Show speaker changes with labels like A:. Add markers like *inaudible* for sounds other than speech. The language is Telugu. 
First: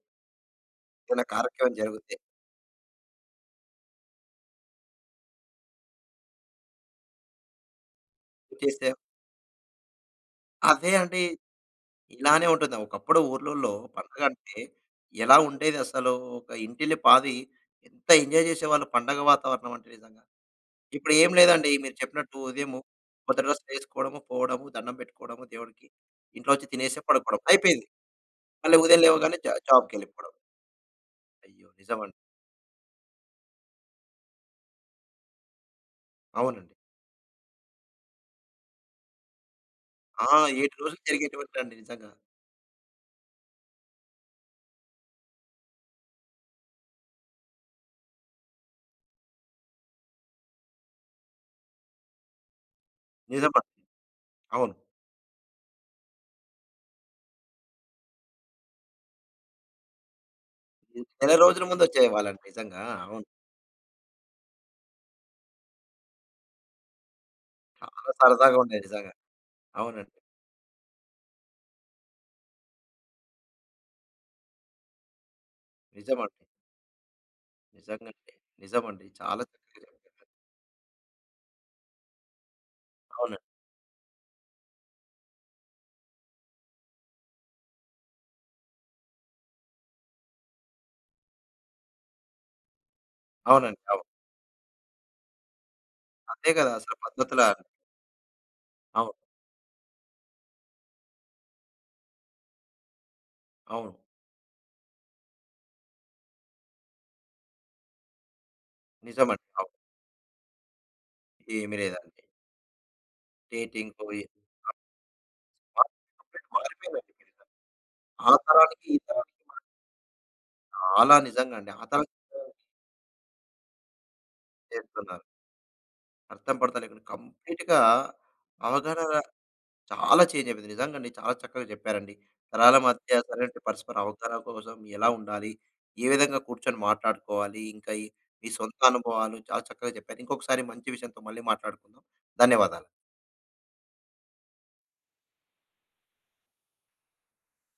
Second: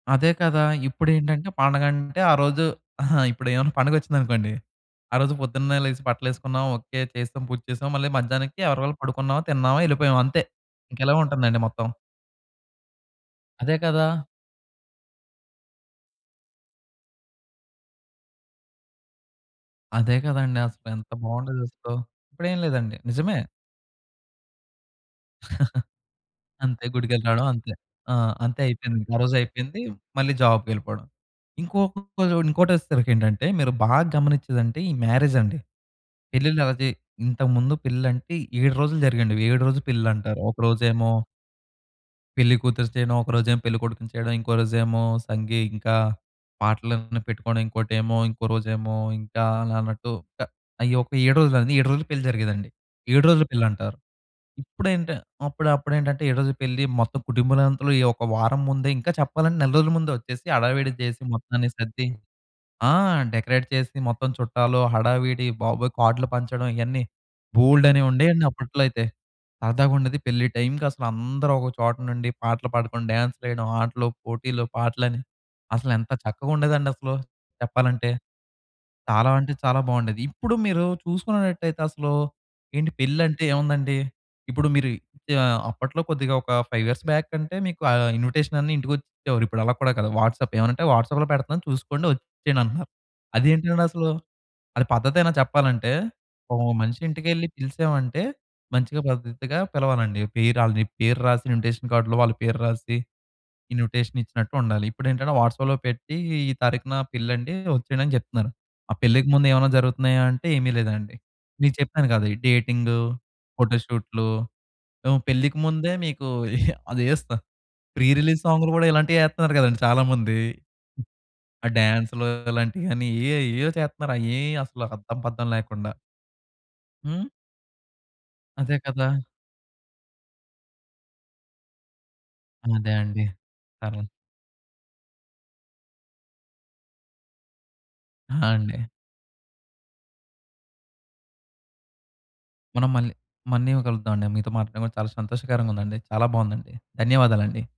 A: అదే కదా!
B: ఏదన్నా
A: ఇప్పుడేంటంటే
B: కార్యక్రమం జరుగుతే
A: పండగంటే, ఆ రోజు అహా, ఇప్పుడేమన్నా పండగొచ్చిందనుకోండి, ఆ రోజు పొద్దున్నే లేసి బట్టలేసుకున్నాం ఓకె, చేసేశాం, పూజ చేశాం. మళ్ళీ మధ్యాహ్నంకి ఎవరికి
B: చేస్తే
A: వాళ్ళు పడుకున్నామా, తిన్నామా, ఎళ్ళిపోయామా, అంతే.
B: అదే
A: ఇంక ఇలగే
B: అండి.
A: ఉంటందండి మొత్తం.
B: ఇలానే ఉంటుంది. ఒకప్పుడు ఊర్లల్లో
A: అదే కదా!
B: పండగంటే, ఎలా ఉండేది అసలు. ఒక ఇంటిల్లిపాది ఎంత ఎంజాయ్ జేసేవాళ్ళు పండగ వాతావరణం అంటే
A: అదే
B: నిజంగా.
A: కదండీ! అసలు. ఎంత
B: ఇప్పుడు ఏం
A: బావుండేది
B: లేదండి. మీరు
A: అసలు.
B: చెప్పినట్టు
A: ఇప్పుడేం
B: ఉదయము
A: లేదండి. నిజమే.
B: కొత్త డ్రెసులు ఏసుకోడము, పోవడము, దండం పెట్టుకోవడము దేవుడికి,
A: *chuckles*
B: ఇంట్లో వచ్చి
A: అంతే.
B: తినేసి
A: గుడికెళ్ళి
B: పడుకోవడం.
A: రావడం, అంతే.
B: అయిపోయింది.
A: ఆ! అంతే
B: మళ్ళీ ఉదయం
A: అయిపోయింది. ఆ రోజు
B: లేవగానే జా
A: అయిపోయింది.
B: జాబ్‌‌కె‌ళ్ళిపోవడం.
A: మళ్ళీ జాబ్‌కెళ్ళిపోవడం.
B: అయ్యో! నిజమండి.
A: ఇంకొకటి చూడండి, ఇంకోటి వచ్చేసరికి ఏంటంటే, మీరు బాగా గమనిచ్చేదంటే, ఈ మ్యారేజ్ అండి. పెళ్లిళ్లు
B: అవునండి.
A: అయితే ఇంతకు ముందు పెళ్లంటే, 7 రోజులు జరిగేయండి అవి, 7 రోజుల
B: ఆ!
A: పెళ్లంటారు. ఒక
B: 7 రోజులు
A: రోజేమో...
B: జరిగేటివంటండి నిజంగా.
A: పెళ్లి కూతురిని చేయడం. ఒక రోజేమో, పెళ్ళికొడుకుని చేయడం, ఇంకో రోజేమో సంగీ, ఇంకా పాటలన్నీ పెట్టుకోవడం. ఇంకోటేమో, ఇంకో రోజేమో, ఇంకా అలా అన్నట్టు. ట్టా అయ్యొక 7 రోజులది, 7 రోజులు పెళ్లి జరిగేదండి. 7 రోజుల
B: నిజమండి.
A: పెళ్లంటారు.
B: అవును.
A: ఇప్పుడేంటి అప్పుడు అప్పుడేంటంటే, 7 రోజుల పెళ్లి, మొత్తం కుటుంబాలనంతలు ఈ ఒక వారం ముందే ఇంకా చెప్పాలంటే, నెల రోజుల ముందే వొచ్చేసి హడావిడి
B: ఇద్
A: జేసి
B: నెల రోజులు
A: మొత్తాన్ని
B: ముందు
A: సర్ది
B: వచ్చేవాళ్ళండి నిజంగా.
A: ఆ!
B: అవును.
A: డెకరేట్ చేసి, మొత్తం చుట్టాలు, హడావిడి, బాబోయ్! కార్డులు పంచడం ఇయన్నీ బోల్డన్నీ
B: చాలా
A: ఉండేయండి అప్పట్లో
B: సరదాగుండేది
A: అయితే.
B: నిజంగా. అవునండి.
A: సరదాగుండేది. పెళ్లి టైంకి అసలు అందరూ ఒక చోట నుండి పాటలు పాడుకొని, డాన్సులేయడం, ఆటలు, పోటీలు, పాటలని, అసలేంత
B: నిజమండి.
A: చక్కగుండేదండి అసలు చెప్పాలంటే.
B: నిజంగండి. నిజమండి.
A: చాలా
B: చాలా
A: అంటే చాలా
B: చక్కగ
A: బావుండేది.
B: చెప్పారు.
A: ఇప్పుడు మీరు చూసుకునేటట్టయితే అసలు, ఏంటి
B: అవునండి.
A: పెళ్లంటే ఏముందండి, ఇప్పుడు మీరు ఆహ్, అప్పట్లో కొద్దిగా ఒక 5 ఇయర్స్ బ్యాక్ అంటే, మీకు ఆహ్, ఇన్విటేషన్ అన్నా ఇంటికొచ్చిచ్చేవారు. ఇప్పుడు అలా కూడా కాదు, వాట్సాప్. ఏవన్నా అంటే, "వాట్సాప్‌లో పెడతన్నాను, చూసుకోండి, ఒచ్చేయండి" అంటున్నారు. అది
B: అవునండి.
A: ఏంటండి
B: అవును.
A: అసలు? అది పద్ధతేనా చెప్పాలంటే?
B: అంతే
A: ఒక
B: కదా! అసలు
A: మనిషి ఇంటికెళ్ళి
B: పద్ధతులా
A: పిలిశామంటే, మంచిగా
B: అవును.
A: పద్ధతిగా పిలవాలండి. పేరు ఆళ్ళు, నీ పేరు రాసి ఇన్విటేషన్ కార్డ్‌లో, వాళ్ళ పేరు రాసి,
B: అవును.
A: ఇన్విటేషన్ ఇచ్చినట్టుండాలి. ఇప్పుడేంటంటే, వాట్సాప్‌లో పెట్టి, ఈ తారీఖున పెళ్లండి, ఒచ్చేయండి, అని జెప్తున్నారు. ఆ పెళ్ళికి
B: నిజమండి.
A: ముందు
B: అవును.
A: ఏవన్నా జరుగుతున్నాయా అంటే, ఏమి లేదండి. మీకు
B: ఏమి
A: చెప్పాను
B: లేదండి.
A: కదా! ఈ డేటింగూ, ఫొటో
B: డేటింగ్ పోయి
A: షూట్లు, హ్మ్, పెళ్ళికి ముందే
B: మారి
A: మీకు
B: అప్‌డేట్
A: *giggles*
B: మారిపోయిందండి
A: అదేస్తా,
B: నిజంగ.
A: ప్రీ
B: ఆ
A: రిలీజ్ సాంగులు
B: తరానికి,
A: గూడా
B: ఈ తరానికి
A: ఇలాంటియేత్తన్నారు
B: మాట్
A: గదండీ! చాలామంది.
B: చాలా
A: ఆ
B: నిజంగండి. ఆ తరానికి,
A: డాన్సులు,
B: ఈ తరానికి
A: అలాంటియని, ఏయో, ఏయో, చేత్త‌న్నారు. అయ్యేయి అసలా అద్దం,
B: చేస్తున్నారు.
A: పద్దం లేకుండా.
B: అర్థం పర్దం లేకుండా
A: హ్మ్?
B: కంప్లీట్‌గా
A: అదే
B: అవగాహన
A: కదా!
B: చాలా చేంజైపోయింది. నిజంగండి చాలా చక్కగా చెప్పారండి. తరాల
A: అదే
B: మధ్య
A: అండి.
B: సరైనటి పరస్పర
A: సరే.
B: అవతర కోసం ఎలా ఉండాలి? ఏ విధంగా కూర్చొని మాట్లాడుకోవాలి? ఇంకా ఈ
A: ఆ!
B: ఈ సొంత
A: అండి.
B: అనుభవాలు చాలా చక్కగా చెప్పారు. ఇంకొకసారి మంచి విషయంతో మళ్ళీ మాట్లాడుకుందాం. ధన్యవాదాలు.
A: మనం మళ్ళీ, మళ్ళీ కలుద్దామండి. మీతో మాట్లాడడం కూడా చాలా సంతోషకరంగా ఉందండి. చాలా బావుందండి. ధన్యవాదాలండి.